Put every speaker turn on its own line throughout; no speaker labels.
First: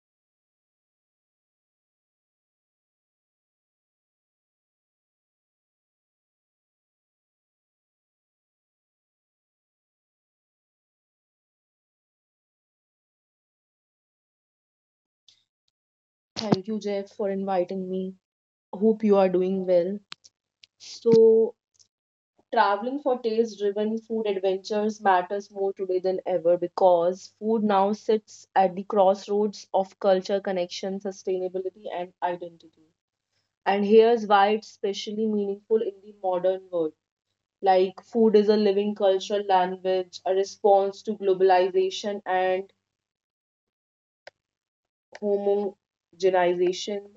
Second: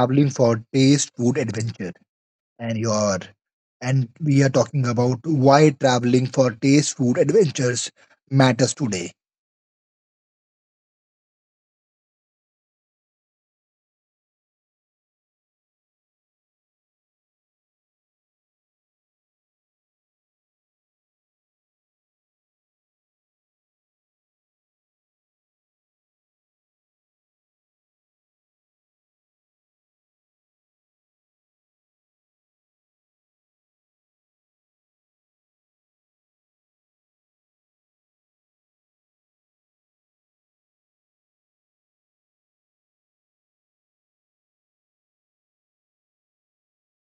traveling for taste, food, adventure, and your and we are talking about why traveling for taste, food, adventures matters today.
Thank you, Jeff, for inviting me. Hope you are doing well. So, Traveling for taste driven food adventures matters more today than ever because food now sits at the crossroads of culture, connection, sustainability, and identity. And here's why it's especially meaningful in the modern world. Like, food is a living cultural language, a response to globalization and homogenization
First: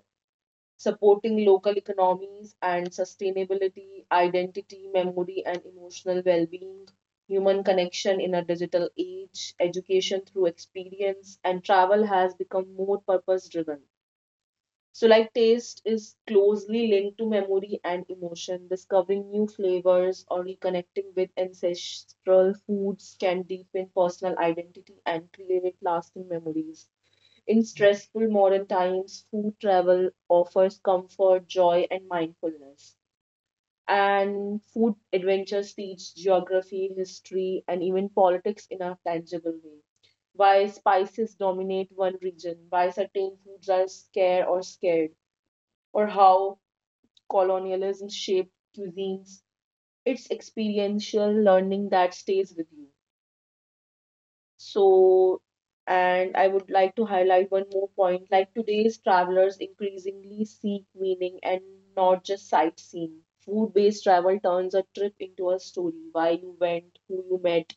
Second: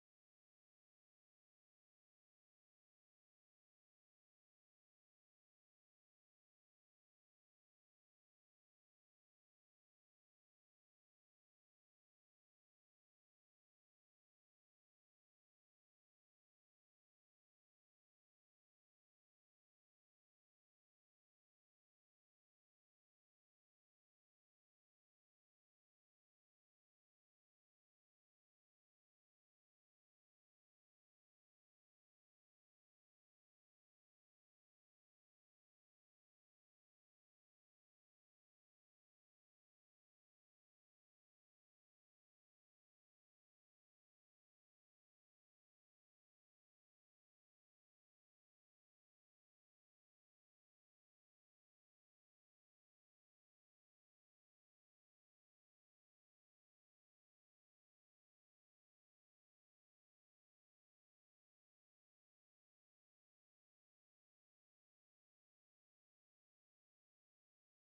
supporting local economies and sustainability, identity, memory, and emotional well being, human connection in a digital age, education through experience, and travel has become more purpose driven. So, like taste is closely linked to memory and emotion. Discovering new flavors or reconnecting with ancestral foods can deepen personal identity and create lasting memories. In stressful modern times, food travel offers comfort, joy, and mindfulness. And food adventures teach geography, history, and even politics in a tangible way. Why spices dominate one region, why certain foods are scarce or scared, or how colonialism shaped cuisines. It's experiential learning that stays with you. So, and I would like to highlight one more point, like today's travelers increasingly seek meaning and not just sightseeing. Food based travel turns a trip into a story, why you went, who you met,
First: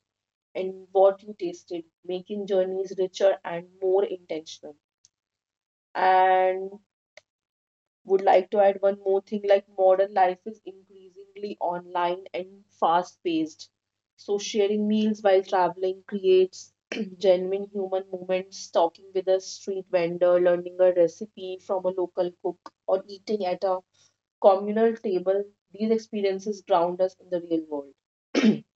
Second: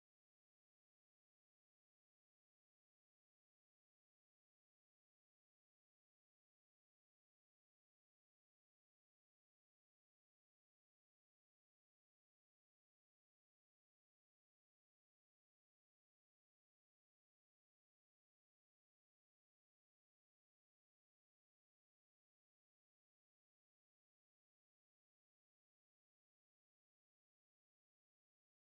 and what you tasted, making journeys richer and more intentional. And would like to add one more thing, like modern life is increasingly online and fast paced. So, sharing meals while traveling creates genuine human moments, talking with a street vendor, learning a recipe from a local cook, or eating at a communal table. These experiences ground us in the real world.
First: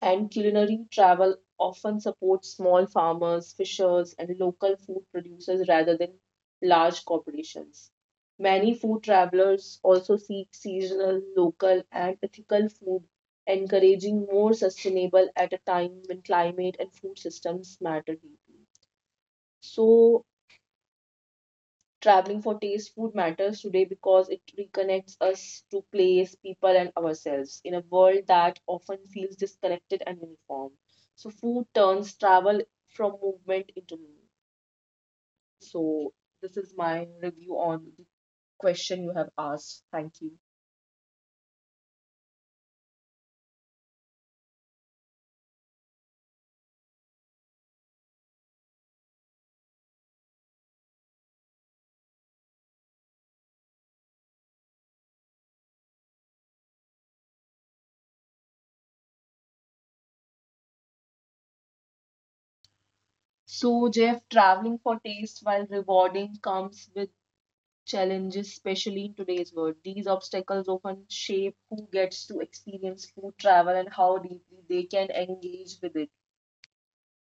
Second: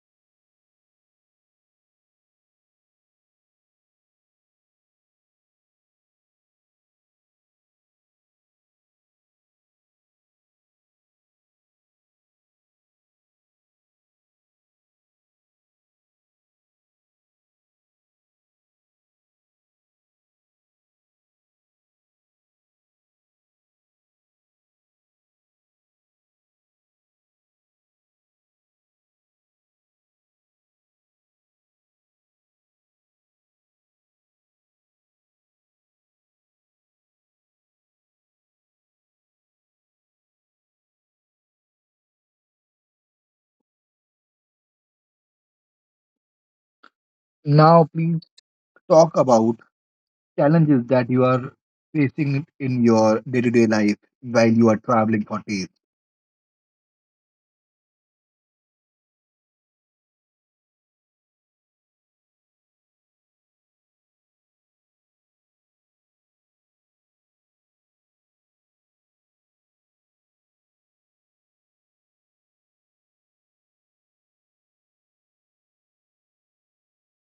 And culinary travel often supports small farmers, fishers, and local food producers rather than large corporations. Many food travelers also seek seasonal, local, and ethical food, encouraging more sustainable at a time when climate and food systems matter deeply. So, Traveling for taste food matters today because it reconnects us to place, people, and ourselves in a world that often feels disconnected and uniform. So, food turns travel from movement into meaning. So, this is my review on the question you have asked. Thank you.
Now please talk about challenges that you are facing in your day-to-day life while you are traveling for taste.
So, Jeff, traveling for taste while rewarding comes with challenges, especially in today's world. These obstacles often shape who gets to experience food travel and how deeply they can engage with it.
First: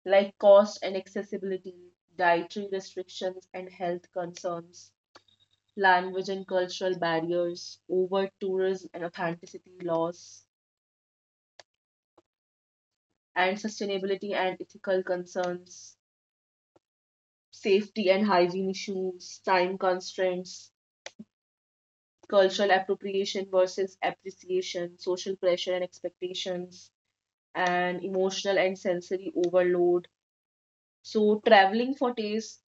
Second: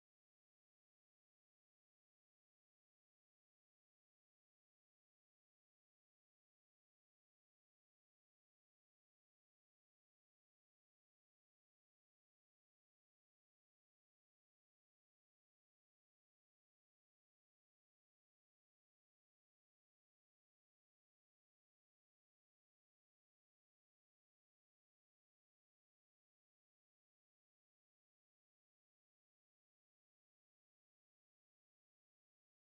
Like cost and accessibility, dietary restrictions and health concerns, language and cultural barriers, over tourism and authenticity laws, and sustainability and ethical concerns, safety and hygiene issues, time constraints, cultural appropriation versus appreciation, social pressure and expectations, and emotional and sensory overload. So, traveling for taste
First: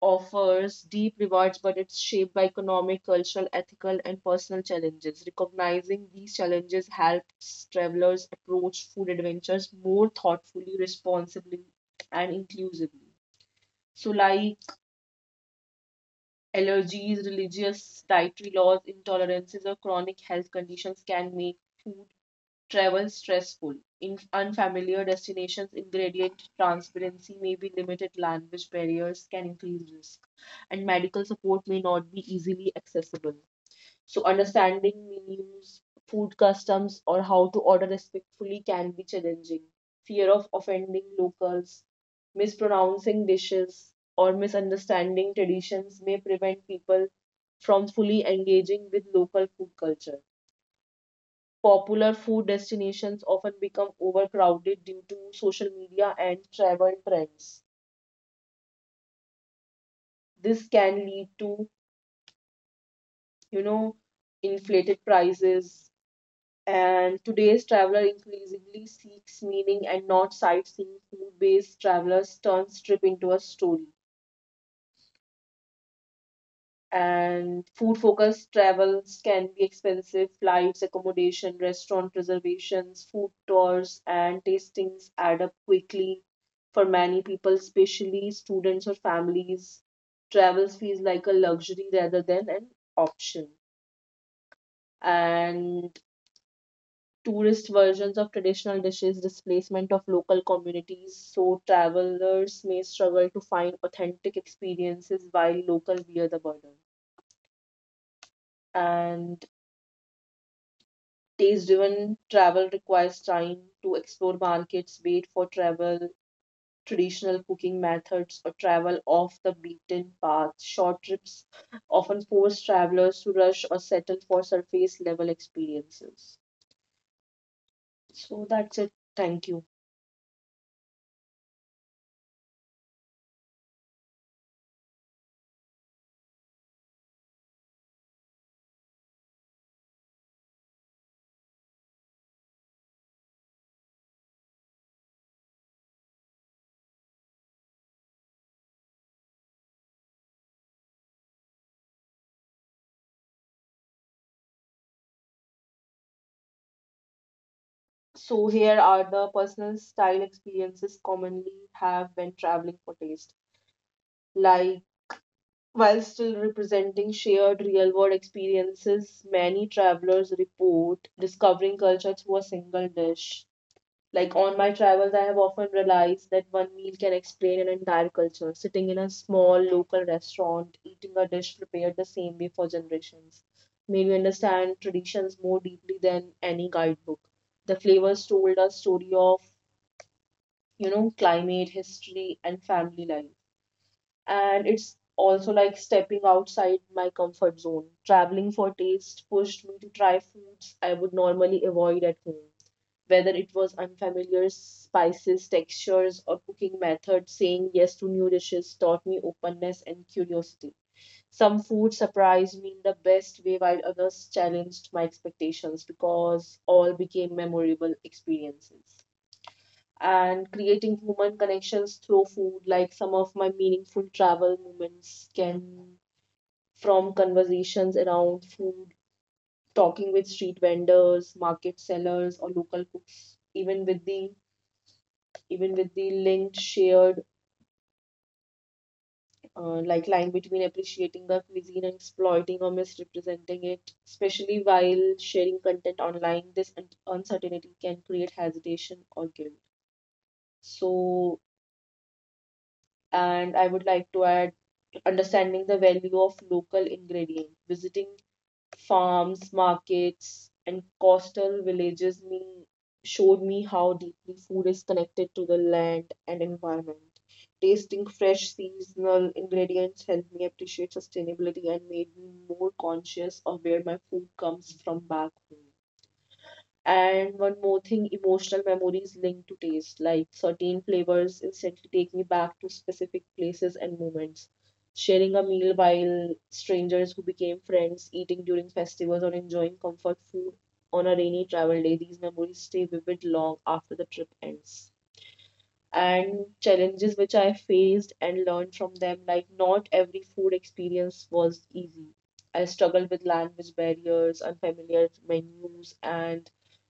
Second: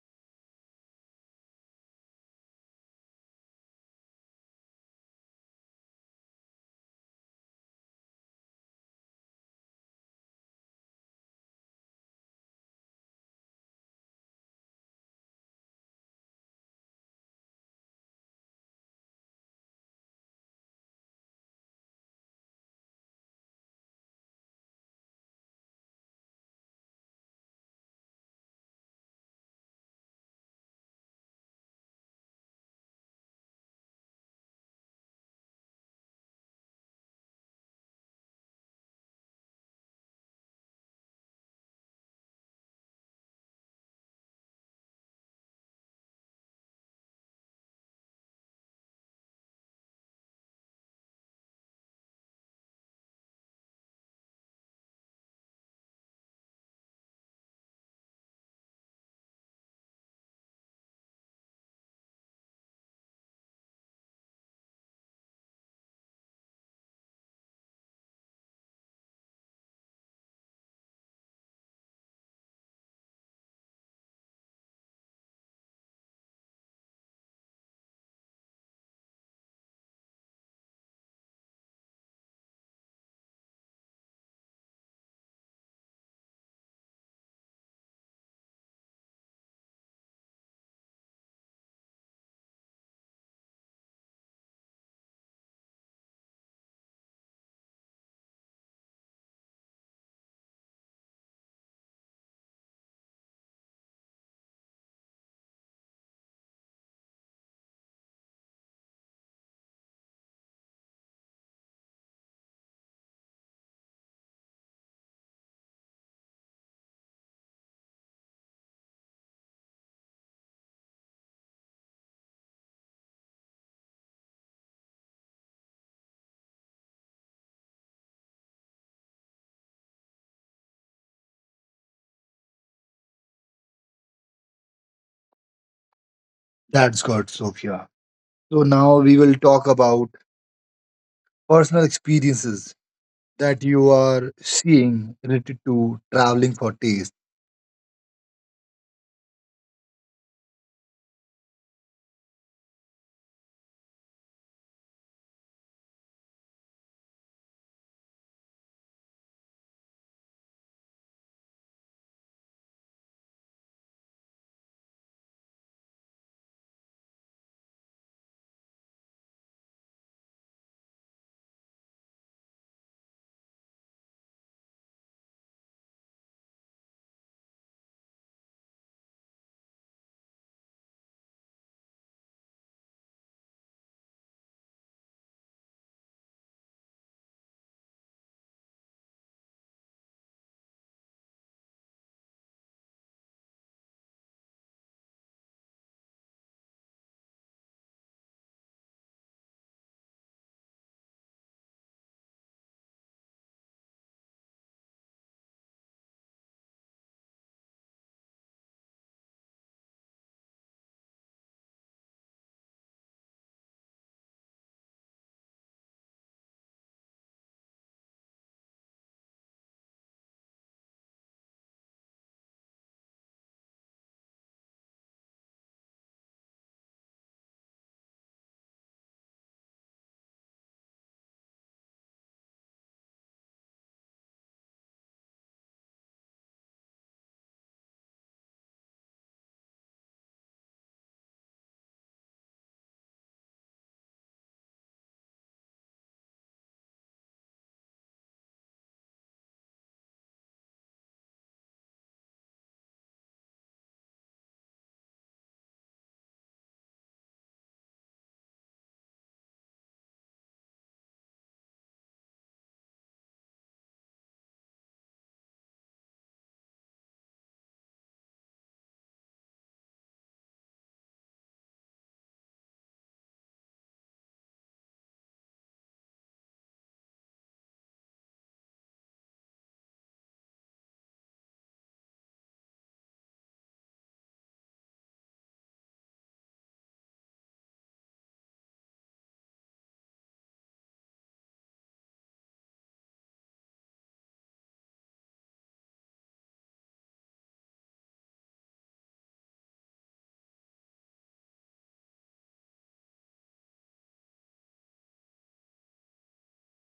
offers deep rewards, but it's shaped by economic, cultural, ethical, and personal challenges. Recognizing these challenges helps travelers approach food adventures more thoughtfully, responsibly, and inclusively. So, like allergies, religious dietary laws, intolerances, or chronic health conditions can make food travel stressful. In unfamiliar destinations, ingredient transparency may be limited, language barriers can increase risk, and medical support may not be easily accessible. So, understanding menus, food customs, or how to order respectfully can be challenging. Fear of offending locals, mispronouncing dishes, or misunderstanding traditions may prevent people from fully engaging with local food culture. Popular food destinations often become overcrowded due to social media and travel trends. This can lead to, you know, inflated prices. And today's traveler increasingly seeks meaning and not sightseeing. Food-based travelers turn trip into a story. And food focused travels can be expensive, flights, accommodation, restaurant reservations, food tours and tastings add up quickly. For many people, especially students or families, travels feels like a luxury rather than an option. And tourist versions of traditional dishes, displacement of local communities, so travelers may struggle to find authentic experiences while local bear the burden. And taste-driven travel requires time to explore markets, wait for travel, traditional cooking methods, or travel off the beaten path. Short trips often force travelers to rush or settle for surface level experiences. So that's it. Thank you.
That's good, Sophia. So now we will talk about personal experiences that you are seeing related to traveling for taste.
So here are the personal style experiences commonly have when traveling for taste, like while still representing shared real world experiences, many travelers report discovering culture through a single dish. Like on my travels, I have often realized that one meal can explain an entire culture. Sitting in a small local restaurant, eating a dish prepared the same way for generations, made me understand traditions more deeply than any guidebook. The flavors told a story of, climate, history, and family life. And it's also like stepping outside my comfort zone. Traveling for taste pushed me to try foods I would normally avoid at home, whether it was unfamiliar spices, textures, or cooking methods. Saying yes to new dishes taught me openness and curiosity. Some food surprised me in the best way, while others challenged my expectations because all became memorable experiences. And creating human connections through food, like some of my meaningful travel moments can from conversations around food, talking with street vendors, market sellers, or local cooks, even with the linked shared like line between appreciating the cuisine and exploiting or misrepresenting it, especially while sharing content online, this uncertainty can create hesitation or guilt. So, and I would like to add, understanding the value of local ingredients, visiting farms, markets, and coastal villages me showed me how deeply food is connected to the land and environment. Tasting fresh seasonal ingredients helped me appreciate sustainability and made me more conscious of where my food comes from back home. And one more thing, emotional memories linked to taste, like certain flavors instantly take me back to specific places and moments. Sharing a meal while strangers who became friends, eating during festivals, or enjoying comfort food on a rainy travel day, these memories stay vivid long after the trip ends. And challenges which I faced and learned from them. Like, not every food experience was easy. I struggled with language barriers, unfamiliar menus, and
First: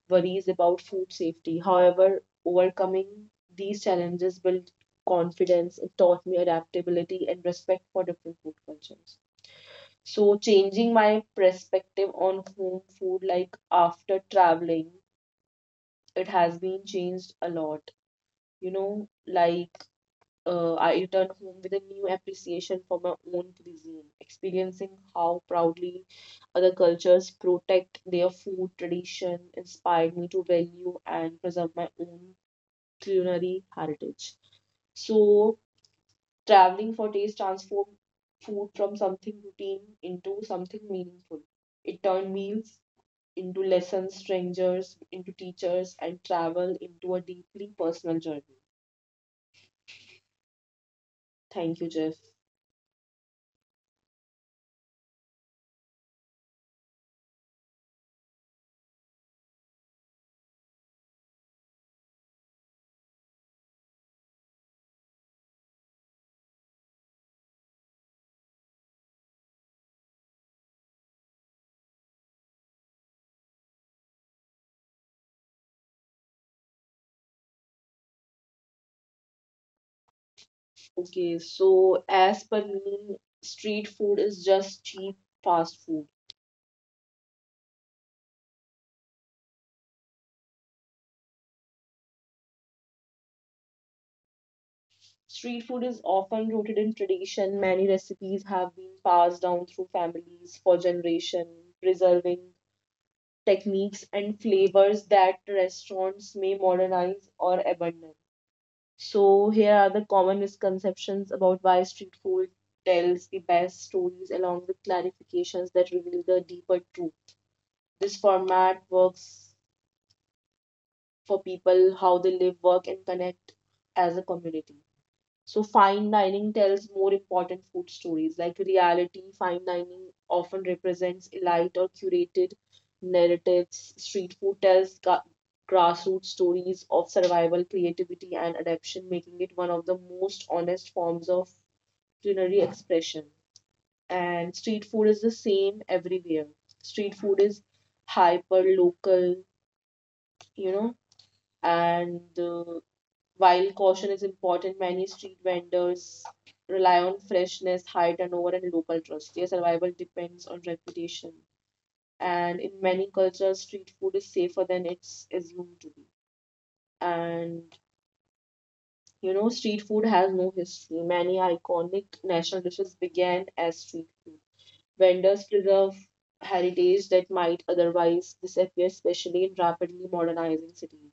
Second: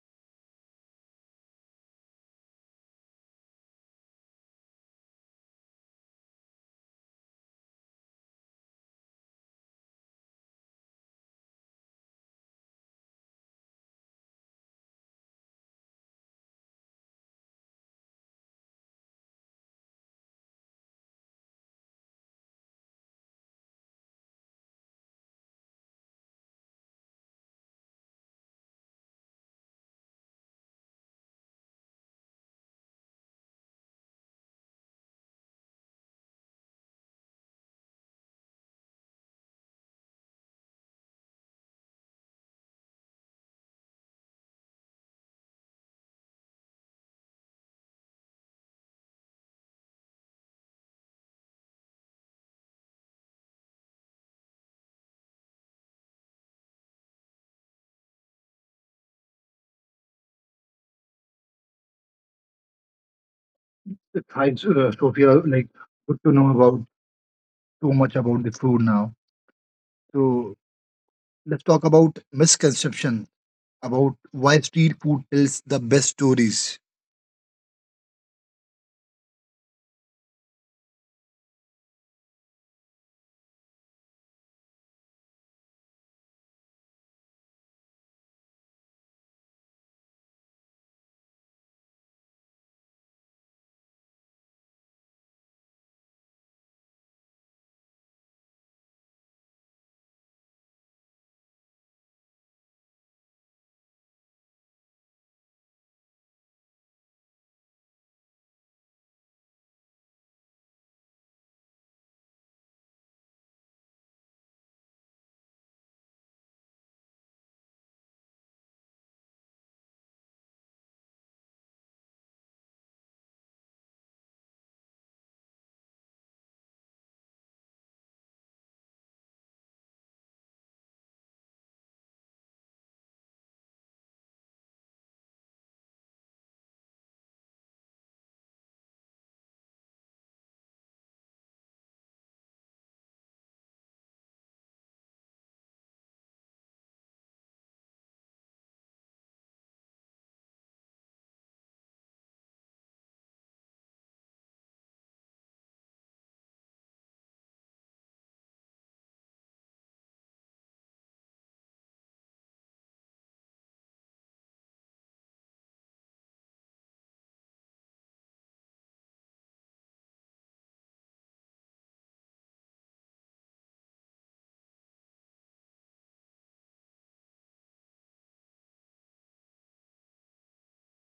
worries about food safety. However, overcoming these challenges built confidence, it taught me adaptability and respect for different food cultures. So, changing my perspective on home food, like after traveling, it has been changed a lot. You know, like I returned home with a new appreciation for my own cuisine, experiencing how proudly other cultures protect their food tradition inspired me to value and preserve my own culinary heritage. So, traveling for taste transformed food from something routine into something meaningful. It turned meals into lessons, strangers into teachers, and travel into a deeply personal journey. Thank you, Jeff.
Hi, Sophia. Like, good to know about so much about the food now. So let's talk about misconception about why street food tells the best stories.
Okay, so as per me, street food is just cheap fast food. Street food is often rooted in tradition. Many recipes have been passed down through families for generation, preserving techniques and flavors that restaurants may modernize or abandon. So here are the common misconceptions about why street food tells the best stories along with clarifications that reveal the deeper truth. This format works for people how they live, work, and connect as a community. So, fine dining tells more important food stories. Like reality, fine dining often represents elite or curated narratives. Street food tells grassroots stories of survival, creativity, and adaptation, making it one of the most honest forms of culinary expression. And street food is the same everywhere. Street food is hyper local, you know, and while caution is important, many street vendors rely on freshness, high turnover, and local trust. Their survival depends on reputation. And in many cultures, street food is safer than it's assumed to be. And you know, street food has no history. Many iconic national dishes began as street food. Vendors preserve heritage that might otherwise disappear, especially in rapidly modernizing cities.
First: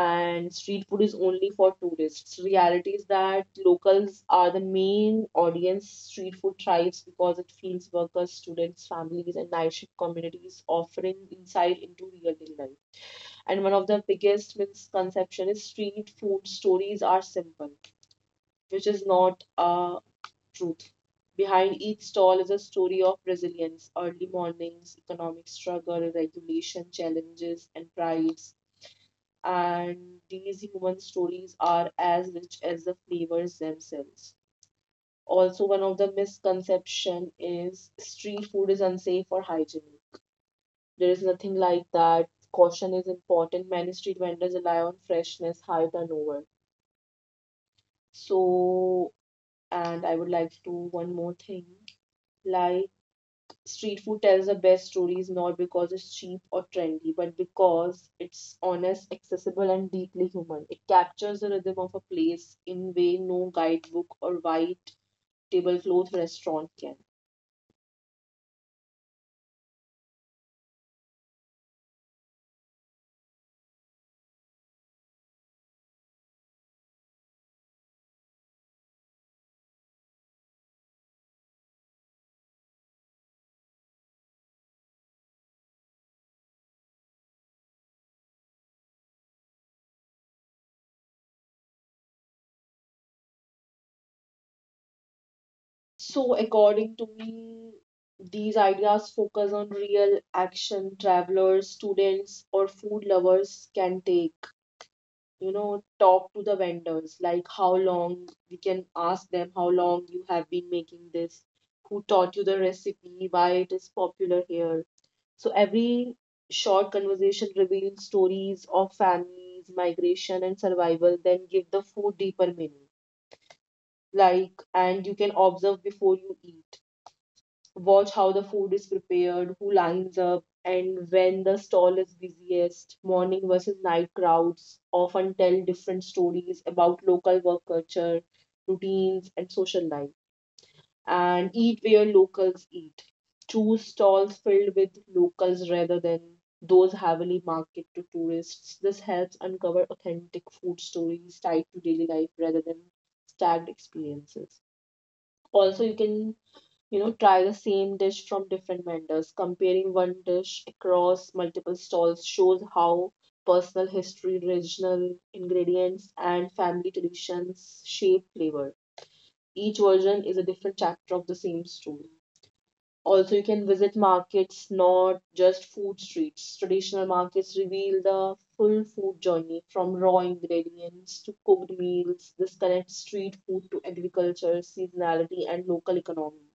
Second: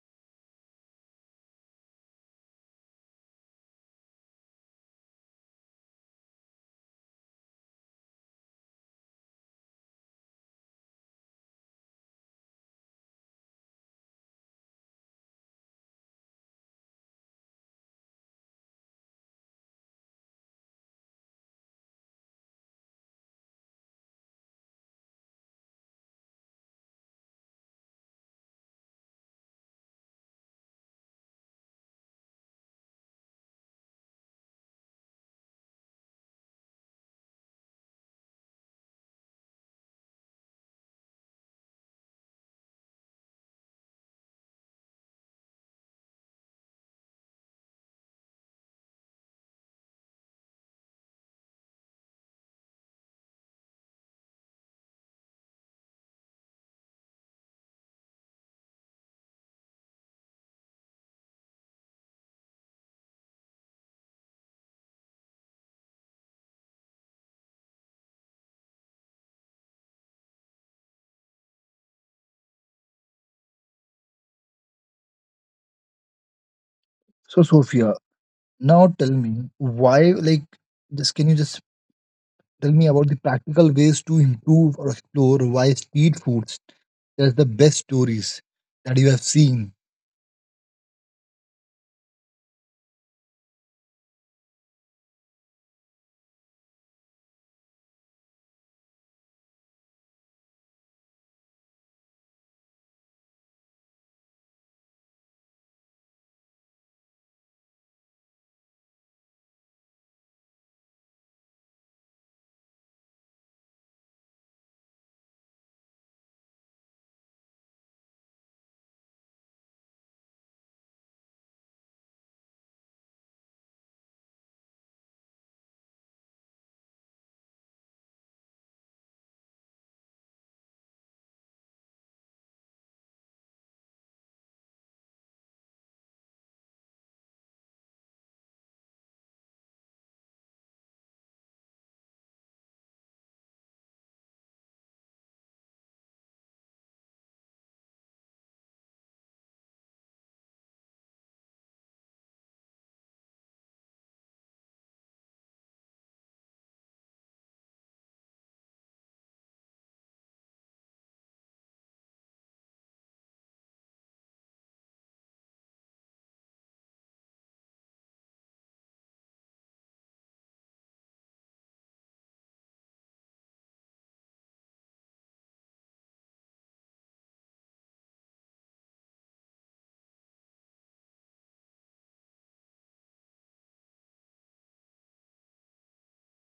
And street food is only for tourists. Reality is that locals are the main audience. Street food thrives because it feeds workers, students, families, and night shift communities, offering insight into real day life. And one of the biggest misconceptions is street food stories are simple, which is not a truth. Behind each stall is a story of resilience, early mornings, economic struggle, regulation challenges, and pride, and these human stories are as rich as the flavors themselves. Also, one of the misconception is street food is unsafe or hygienic. There is nothing like that. Caution is important. Many street vendors rely on freshness, high turnover. So, and I would like to do one more thing, like street food tells the best stories not because it's cheap or trendy, but because it's honest, accessible, and deeply human. It captures the rhythm of a place in way no guidebook or white tablecloth restaurant can.
So, Sophia, now tell me why. Like, just can you just tell me about the practical ways to improve or explore why street foods tells the best stories that you have seen.
So, according to me, these ideas focus on real action travelers, students, or food lovers can take. Talk to the vendors, like how long, we can ask them how long you have been making this, who taught you the recipe, why it is popular here. So every short conversation reveals stories of families, migration, and survival, then give the food deeper meaning. Like and you can observe before you eat. Watch how the food is prepared, who lines up, and when the stall is busiest. Morning versus night crowds often tell different stories about local work culture, routines, and social life. And eat where locals eat. Choose stalls filled with locals rather than those heavily marketed to tourists. This helps uncover authentic food stories tied to daily life rather than stacked experiences. Also, you can try the same dish from different vendors. Comparing one dish across multiple stalls shows how personal history, regional ingredients, and family traditions shape flavor. Each version is a different chapter of the same story. Also, you can visit markets, not just food streets. Traditional markets reveal the full food journey from raw ingredients to cooked meals. This connects street food to agriculture, seasonality, and local economy.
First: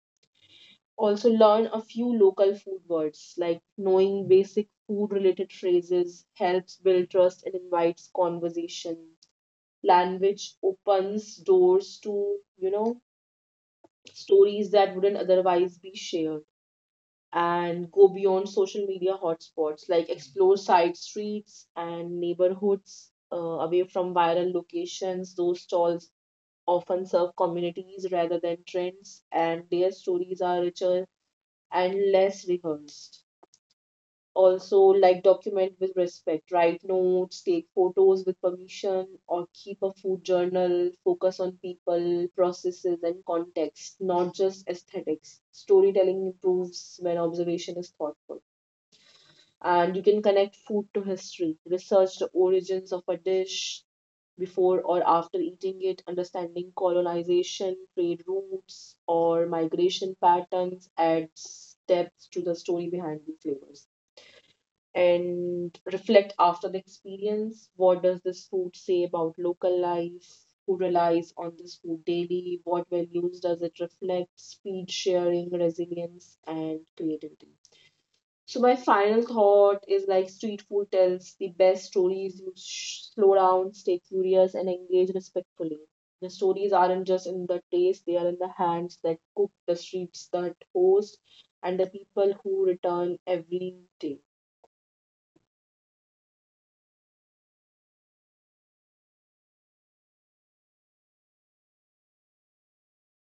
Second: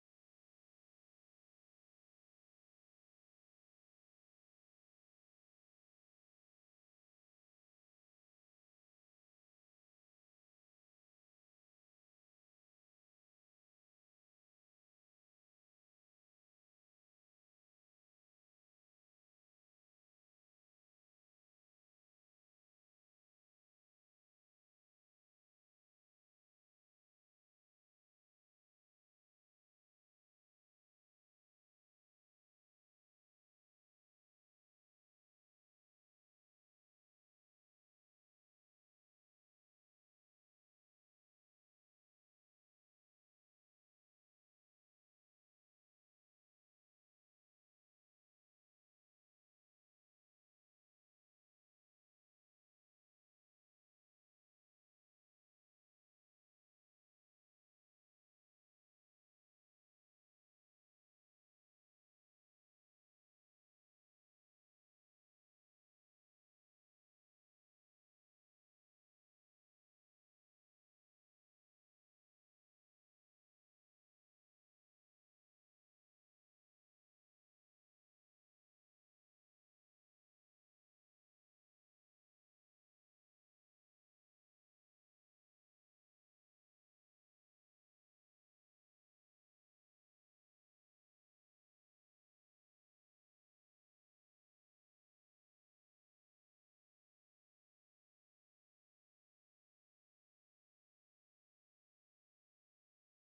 Also, learn a few local food words. Like knowing basic food related phrases helps build trust and invites conversation. Language opens doors to stories that wouldn't otherwise be shared. And go beyond social media hotspots. Like explore side streets and neighborhoods away from viral locations. Those stalls often serve communities rather than trends, and their stories are richer and less rehearsed. Also, like document with respect. Write notes, take photos with permission, or keep a food journal. Focus on people, processes, and context, not just aesthetics. Storytelling improves when observation is thoughtful. And you can connect food to history. Research the origins of a dish before or after eating it. Understanding colonization, trade routes, or migration patterns adds depth to the story behind the flavors. And reflect after the experience. What does this food say about local life? Who relies on this food daily? What values does it reflect? Speed, sharing, resilience, and creativity. So my final thought is, like street food tells the best stories. Slow down, stay curious, and engage respectfully. The stories aren't just in the taste; they are in the hands that cook, the streets that host, and the people who return every day.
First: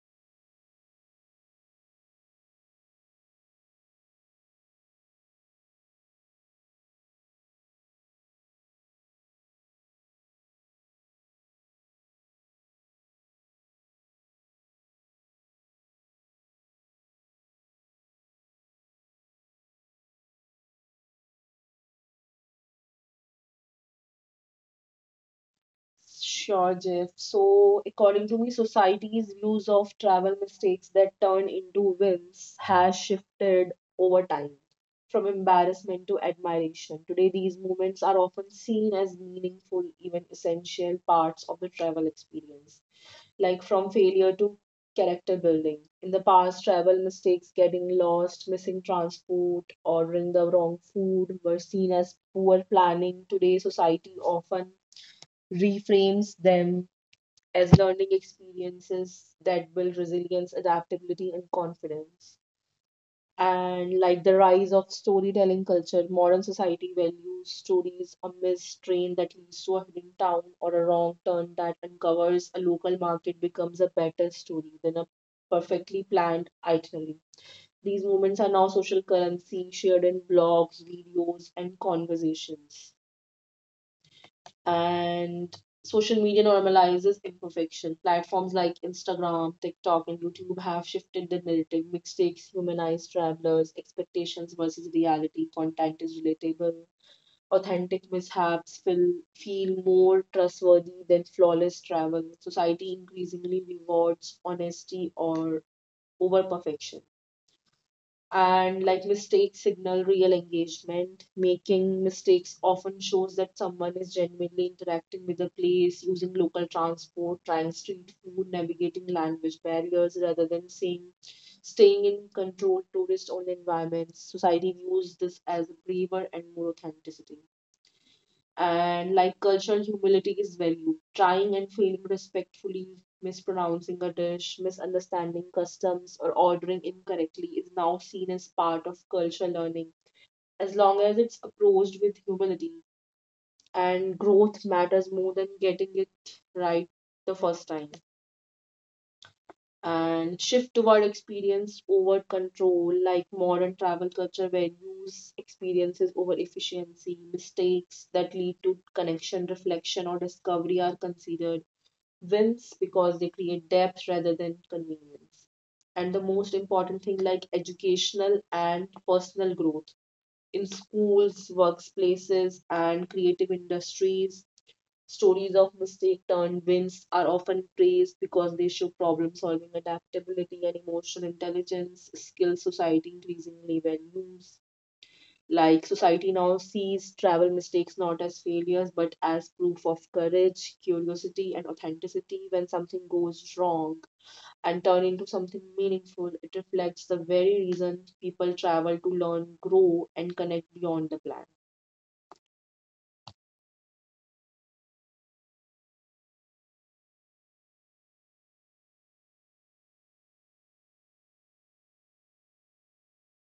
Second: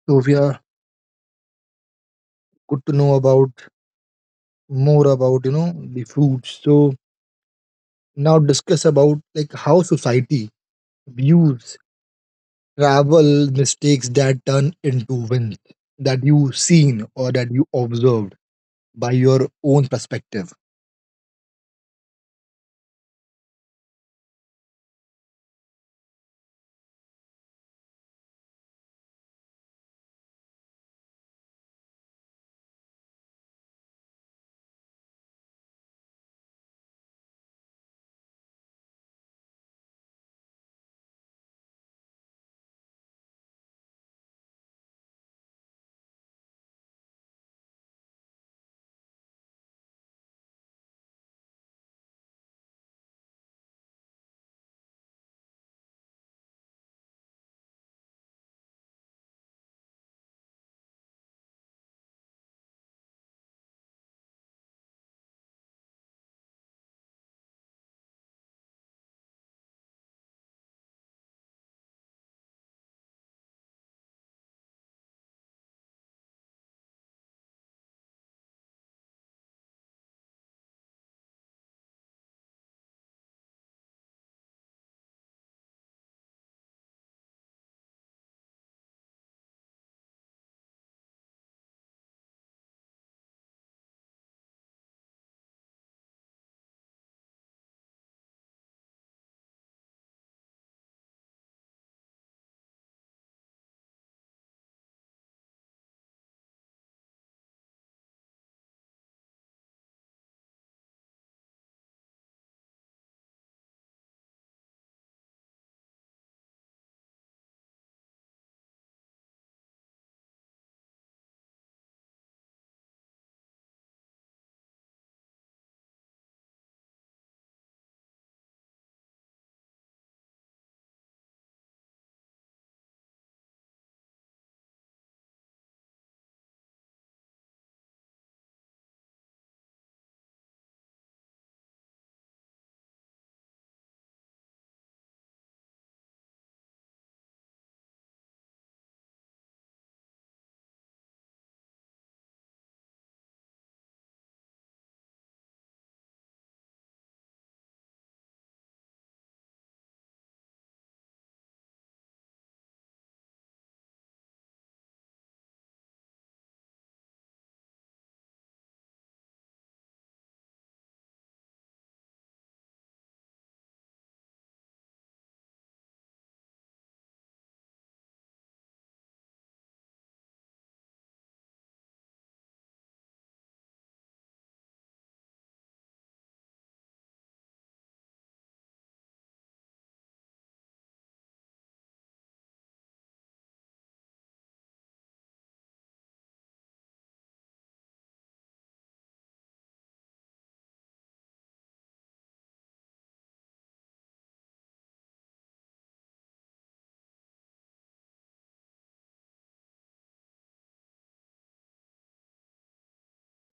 Sophia, good to know about more about, you know, the foods. So now discuss about like how society views travel mistakes that turn into wins that you seen or that you observed by your own perspective.
Sure, Jeff. So, according to me, society's views of travel mistakes that turn into wins has shifted over time from embarrassment to admiration. Today, these moments are often seen as meaningful, even essential parts of the travel experience, like from failure to character building. In the past, travel mistakes, getting lost, missing transport, ordering the wrong food, were seen as poor planning. Today, society often reframes them as learning experiences that build resilience, adaptability, and confidence. And like the rise of storytelling culture, modern society values stories. A missed train that leads to a hidden town, or a wrong turn that uncovers a local market, becomes a better story than a perfectly planned itinerary. These moments are now social currency, shared in blogs, videos, and conversations. And social media normalizes imperfection. Platforms like Instagram, TikTok, and YouTube have shifted the narrative. Mistakes humanize travelers. Expectations versus reality, content is relatable. Authentic mishaps feel more trustworthy than flawless travel. Society increasingly rewards honesty or over perfection. And like mistakes signal real engagement. Making mistakes often shows that someone is genuinely interacting with the place, using local transport, trying street food, navigating language barriers, rather than saying staying in controlled tourist only environments. Society views this as braver and more authenticity. And like cultural humility is valued. Trying and failing respectfully, mispronouncing a dish, misunderstanding customs, or ordering incorrectly is now seen as part of cultural learning. As long as it's approached with humility, and growth matters more than getting it right the first time. And shift toward experience over control, like modern travel culture values experiences over efficiency. Mistakes that lead to connection, reflection, or discovery are considered wins because they create depth rather than convenience. And the most important thing, like educational and personal growth in schools, workplaces, and creative industries. Stories of mistake turned wins are often praised because they show problem solving, adaptability, and emotional intelligence skills society increasingly values. Like society now sees travel mistakes not as failures but as proof of courage, curiosity, and authenticity. When something goes wrong and turn into something meaningful, it reflects the very reason people travel, to learn, grow, and connect beyond the plan.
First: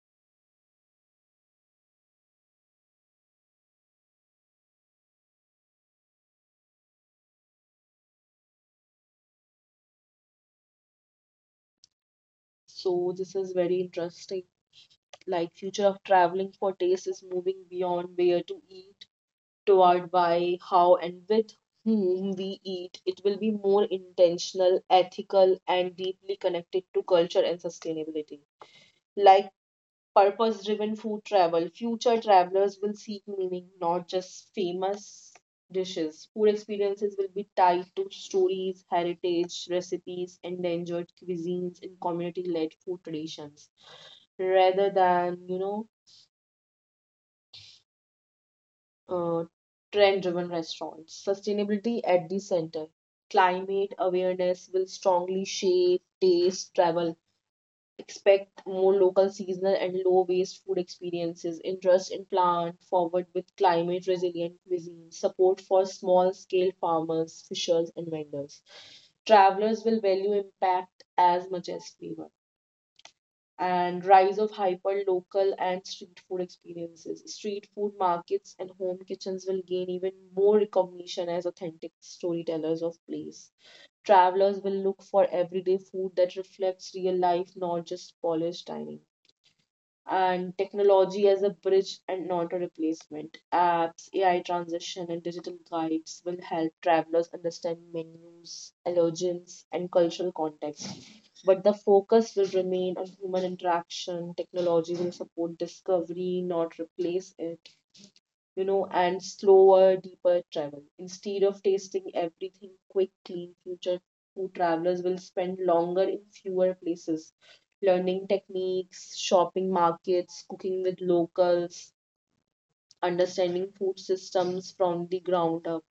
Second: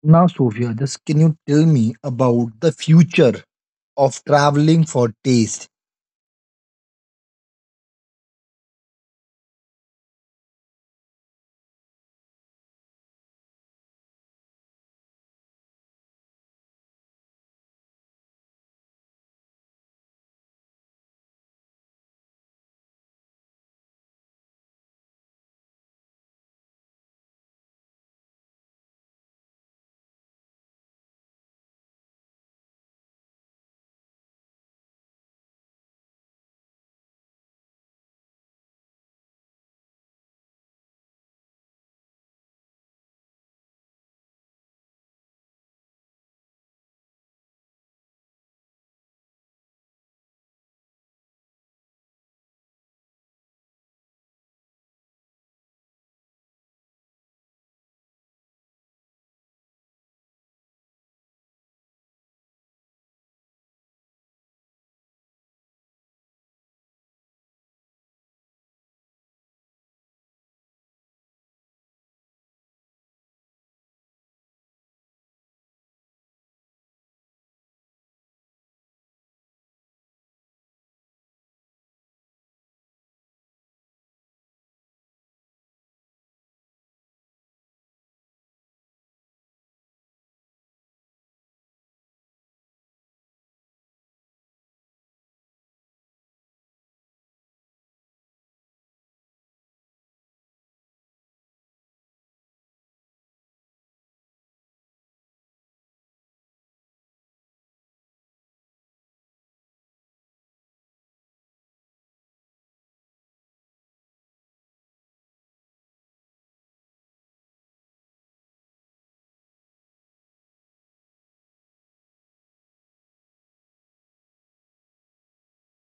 Now, Sophia, just can you tell me about the future of traveling for taste?
So, this is very interesting. Like future of traveling for taste is moving beyond where to eat toward why, how, and with whom we eat. It will be more intentional, ethical, and deeply connected to culture and sustainability. Like purpose driven food travel, future travelers will seek meaning, not just famous dishes. Food experiences will be tied to stories, heritage recipes, endangered cuisines, and community led food traditions rather than uh, trend driven restaurants. Sustainability at the center. Climate awareness will strongly shape taste, travel. Expect more local, seasonal, and low waste food experiences. Interest in plant forward with climate resilient cuisine. Support for small scale farmers, fishers, and vendors. Travelers will value impact as much as flavor. And rise of hyper local and street food experiences. Street food markets and home kitchens will gain even more recognition as authentic storytellers of place. Travelers will look for everyday food that reflects real life, not just polished dining. And technology as a bridge and not a replacement. Apps, AI transition, and digital guides will help travelers understand menus, allergens, and cultural context. But the focus will remain on human interaction. Technology will support discovery, not replace it. And slower, deeper travel. Instead of tasting everything quickly, future food travelers will spend longer in fewer places, learning techniques, shopping markets, cooking with locals, understanding food systems from the ground up.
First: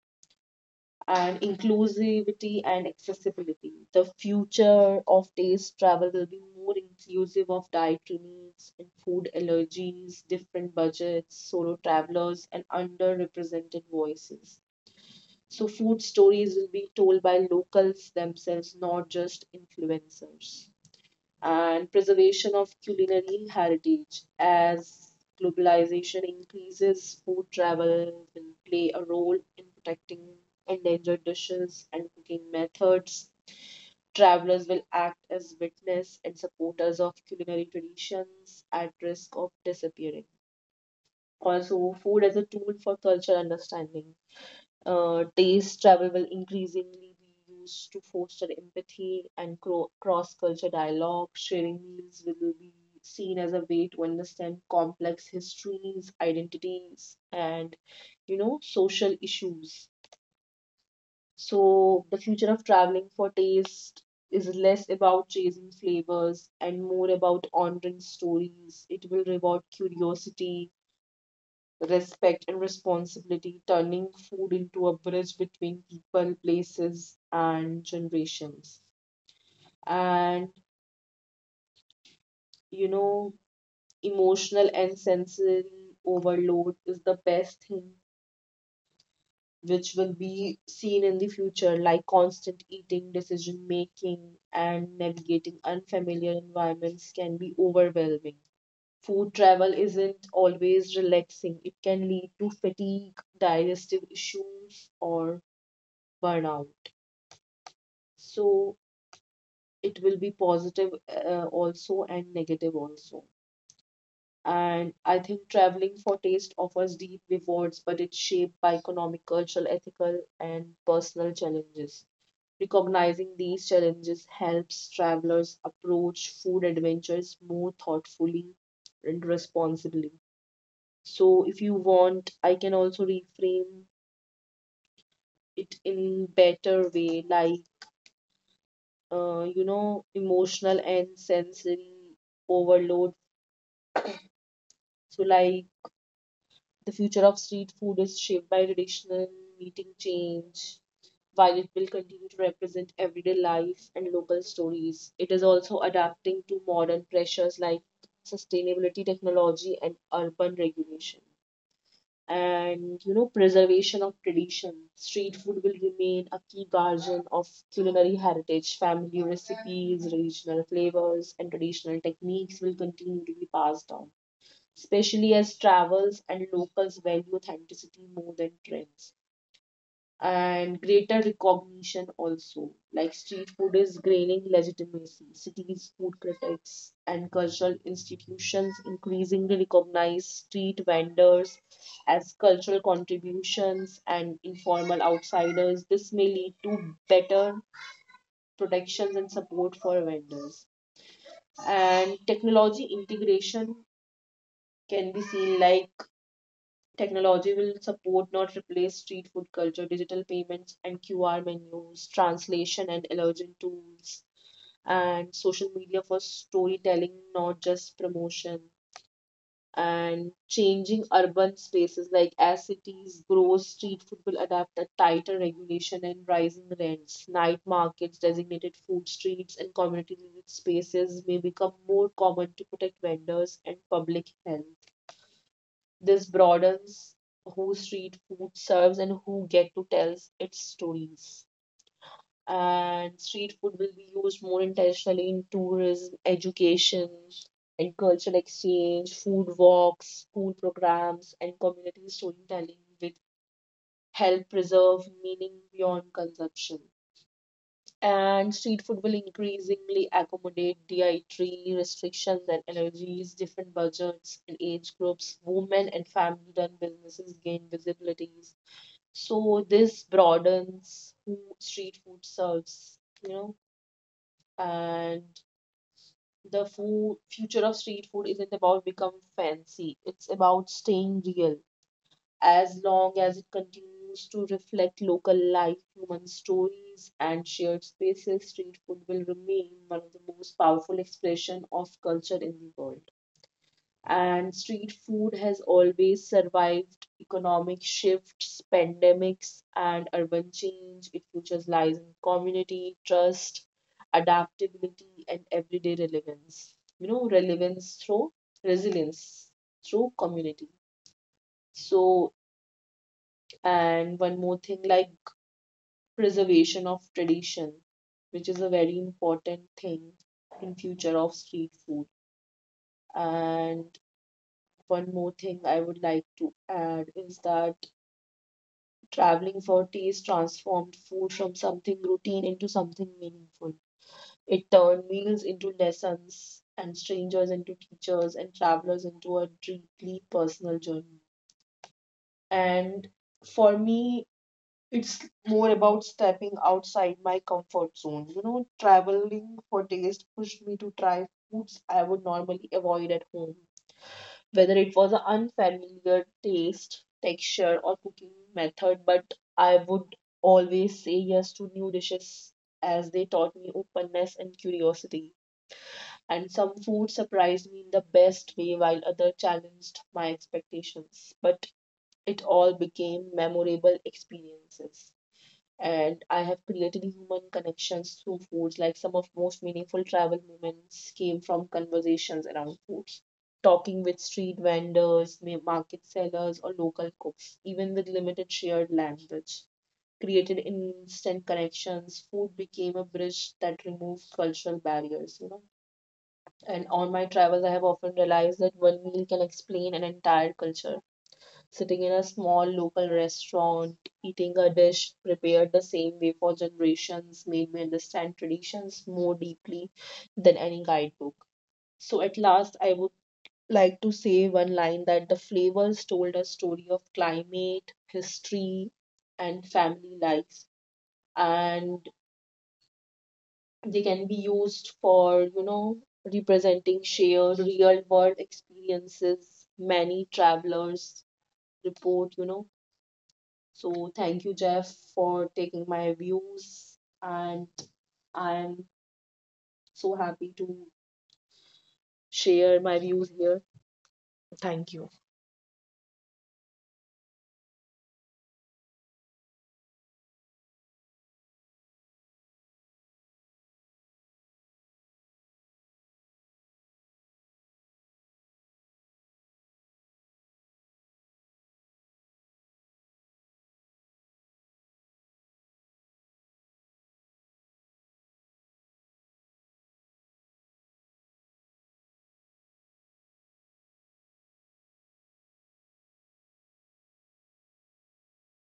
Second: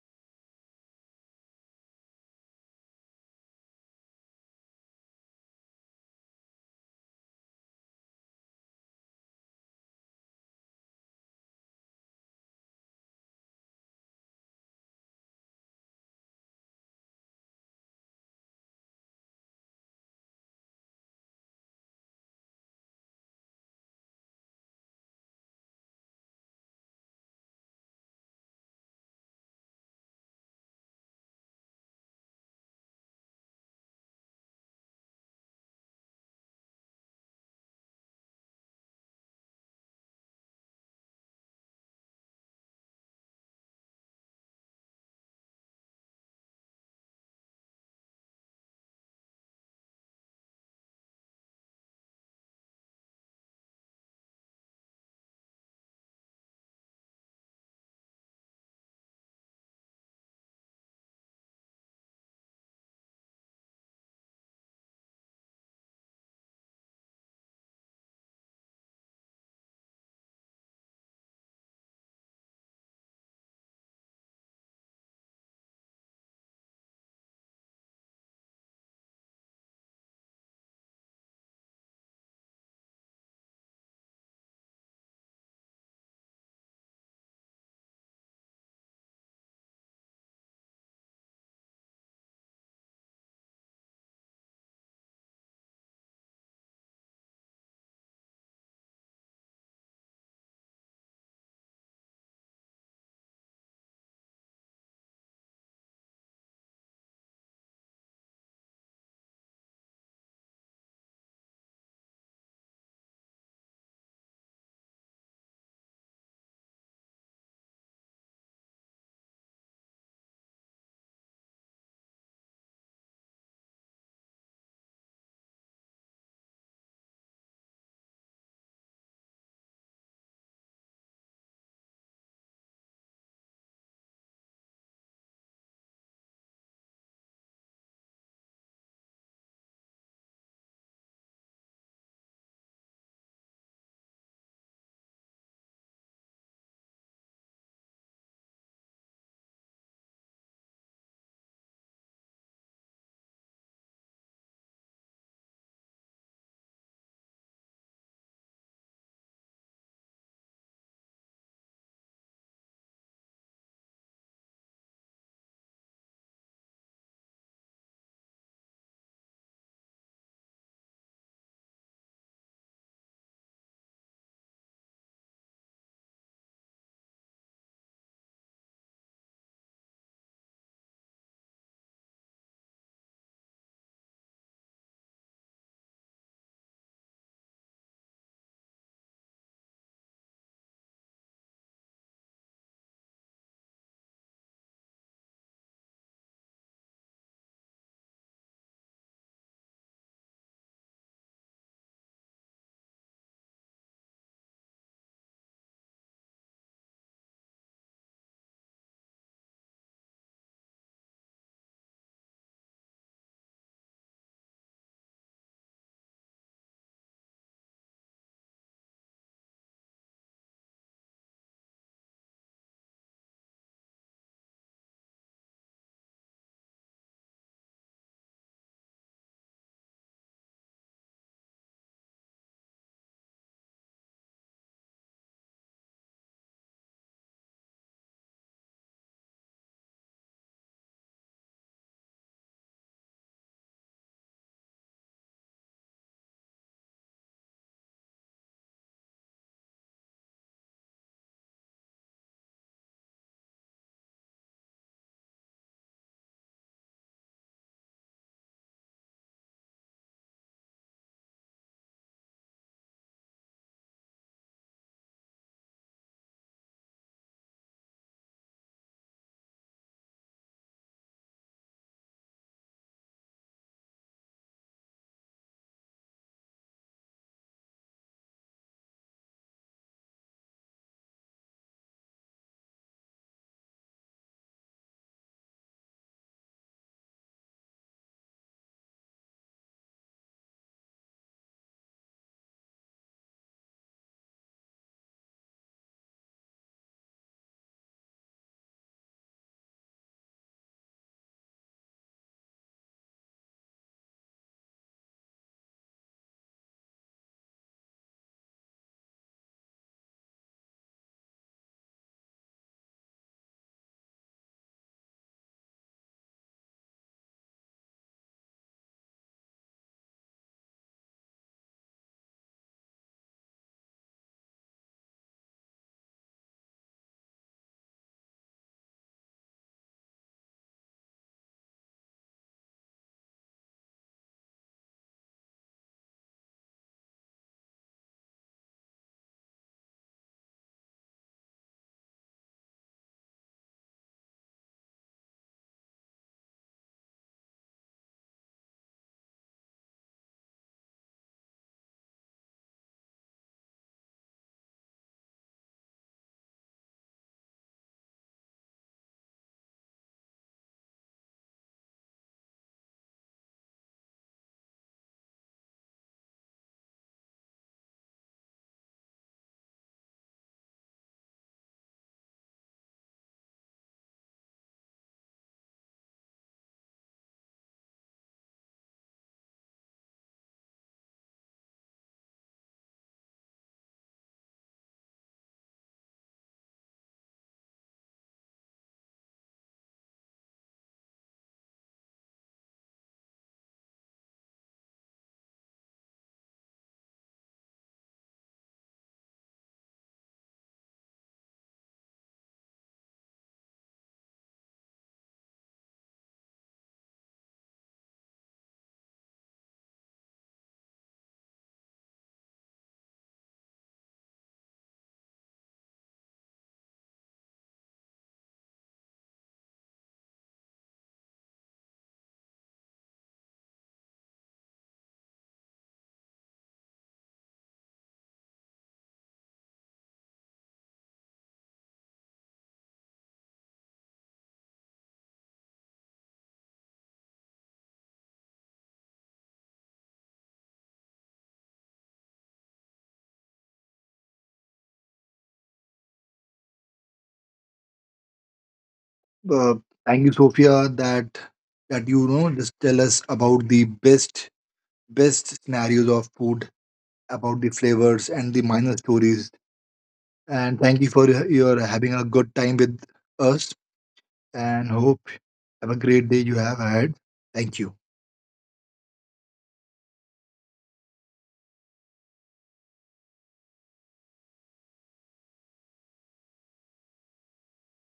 And inclusivity and accessibility. The future of taste travel will be more inclusive of dietary needs and food allergies, different budgets, solo travelers, and underrepresented voices. So, food stories will be told by locals themselves, not just influencers. And preservation of culinary heritage. As globalization increases, food travel will play a role in protecting endangered dishes and cooking methods. Travelers will act as witness and supporters of culinary traditions at risk of disappearing. Also, food as a tool for cultural understanding. Taste travel will increasingly be used to foster empathy and cross-culture dialogue. Sharing meals will be seen as a way to understand complex histories, identities, and social issues. So the future of traveling for taste is less about chasing flavors and more about honoring stories. It will reward curiosity, respect, and responsibility, turning food into a bridge between people, places, and generations. And you know, Emotional and sensory overload is the best thing which will be seen in the future, like constant eating, decision making, and navigating unfamiliar environments can be overwhelming. Food travel isn't always relaxing, it can lead to fatigue, digestive issues, or burnout. So it will be positive also and negative also. And I think traveling for taste offers deep rewards, but it's shaped by economic, cultural, ethical, and personal challenges. Recognizing these challenges helps travelers approach food adventures more thoughtfully and responsibly. So if you want, I can also reframe it in better way, like emotional and sensory overload. So, like the future of street food is shaped by traditional meeting change. While it will continue to represent everyday life and local stories, it is also adapting to modern pressures like sustainability, technology, and urban regulation. Preservation of tradition. Street food will remain a key guardian of culinary heritage. Family recipes, regional flavors, and traditional techniques will continue to be passed down, especially as travels and locals value authenticity more than trends. And greater recognition also, like street food is gaining legitimacy. Cities, food critics, and cultural institutions increasingly recognize street vendors as cultural contributions and informal outsiders. This may lead to better protections and support for vendors. And technology integration can be seen like technology will support, not replace, street food culture. Digital payments and QR menus, translation and allergen tools, and social media for storytelling, not just promotion. And changing urban spaces, like as cities grow, street food will adapt a tighter regulation and rising rents. Night markets, designated food streets, and community living spaces may become more common to protect vendors and public health. This broadens who street food serves and who get to tell its stories. And street food will be used more intentionally in tourism, education, and cultural exchange. Food walks, school programs, and community storytelling, which help preserve meaning beyond consumption. And street food will increasingly accommodate dietary restrictions and allergies, different budgets and age groups, women and family-run businesses gain visibilities. So this broadens who street food serves. And the food future of street food isn't about become fancy. It's about staying real. As long as it continues to reflect local life, human stories, and shared spaces, street food will remain one of the most powerful expression of culture in the world. And street food has always survived economic shifts, pandemics, and urban change. Its future lies in community, trust, adaptability, and everyday relevance through resilience, through community. So and one more thing, like preservation of tradition, which is a very important thing in future of street food. And one more thing I would like to add is that traveling for taste transformed food from something routine into something meaningful. It turned meals into lessons and strangers into teachers and travelers into a deeply personal journey. And for me, it's more about stepping outside my comfort zone. Traveling for taste pushed me to try foods I would normally avoid at home, whether it was an unfamiliar taste, texture, or cooking method, but I would always say yes to new dishes as they taught me openness and curiosity. And some food surprised me in the best way, while other challenged my expectations. But it all became memorable experiences. And I have created human connections through foods. Like some of most meaningful travel moments came from conversations around foods, talking with street vendors, market sellers, or local cooks, even with limited shared language. Created instant connections, food became a bridge that removed cultural barriers. And on my travels, I have often realized that one meal can explain an entire culture, sitting in a small local restaurant, eating a dish prepared the same way for generations, made me understand traditions more deeply than any guidebook. So, at last, I would like to say one line that the flavors told a story of climate, history, and family life, and they can be used for, representing shared real world experiences. Many travelers report, so thank you, Jeff, for taking my views, and I'm so happy to share my views here. Thank you.
Uh, Thank you, Sophia, that just tell us about the best scenarios of food, about the flavors and the minor stories. And thank you for your having a good time with us. And hope have a great day you have had. Thank you.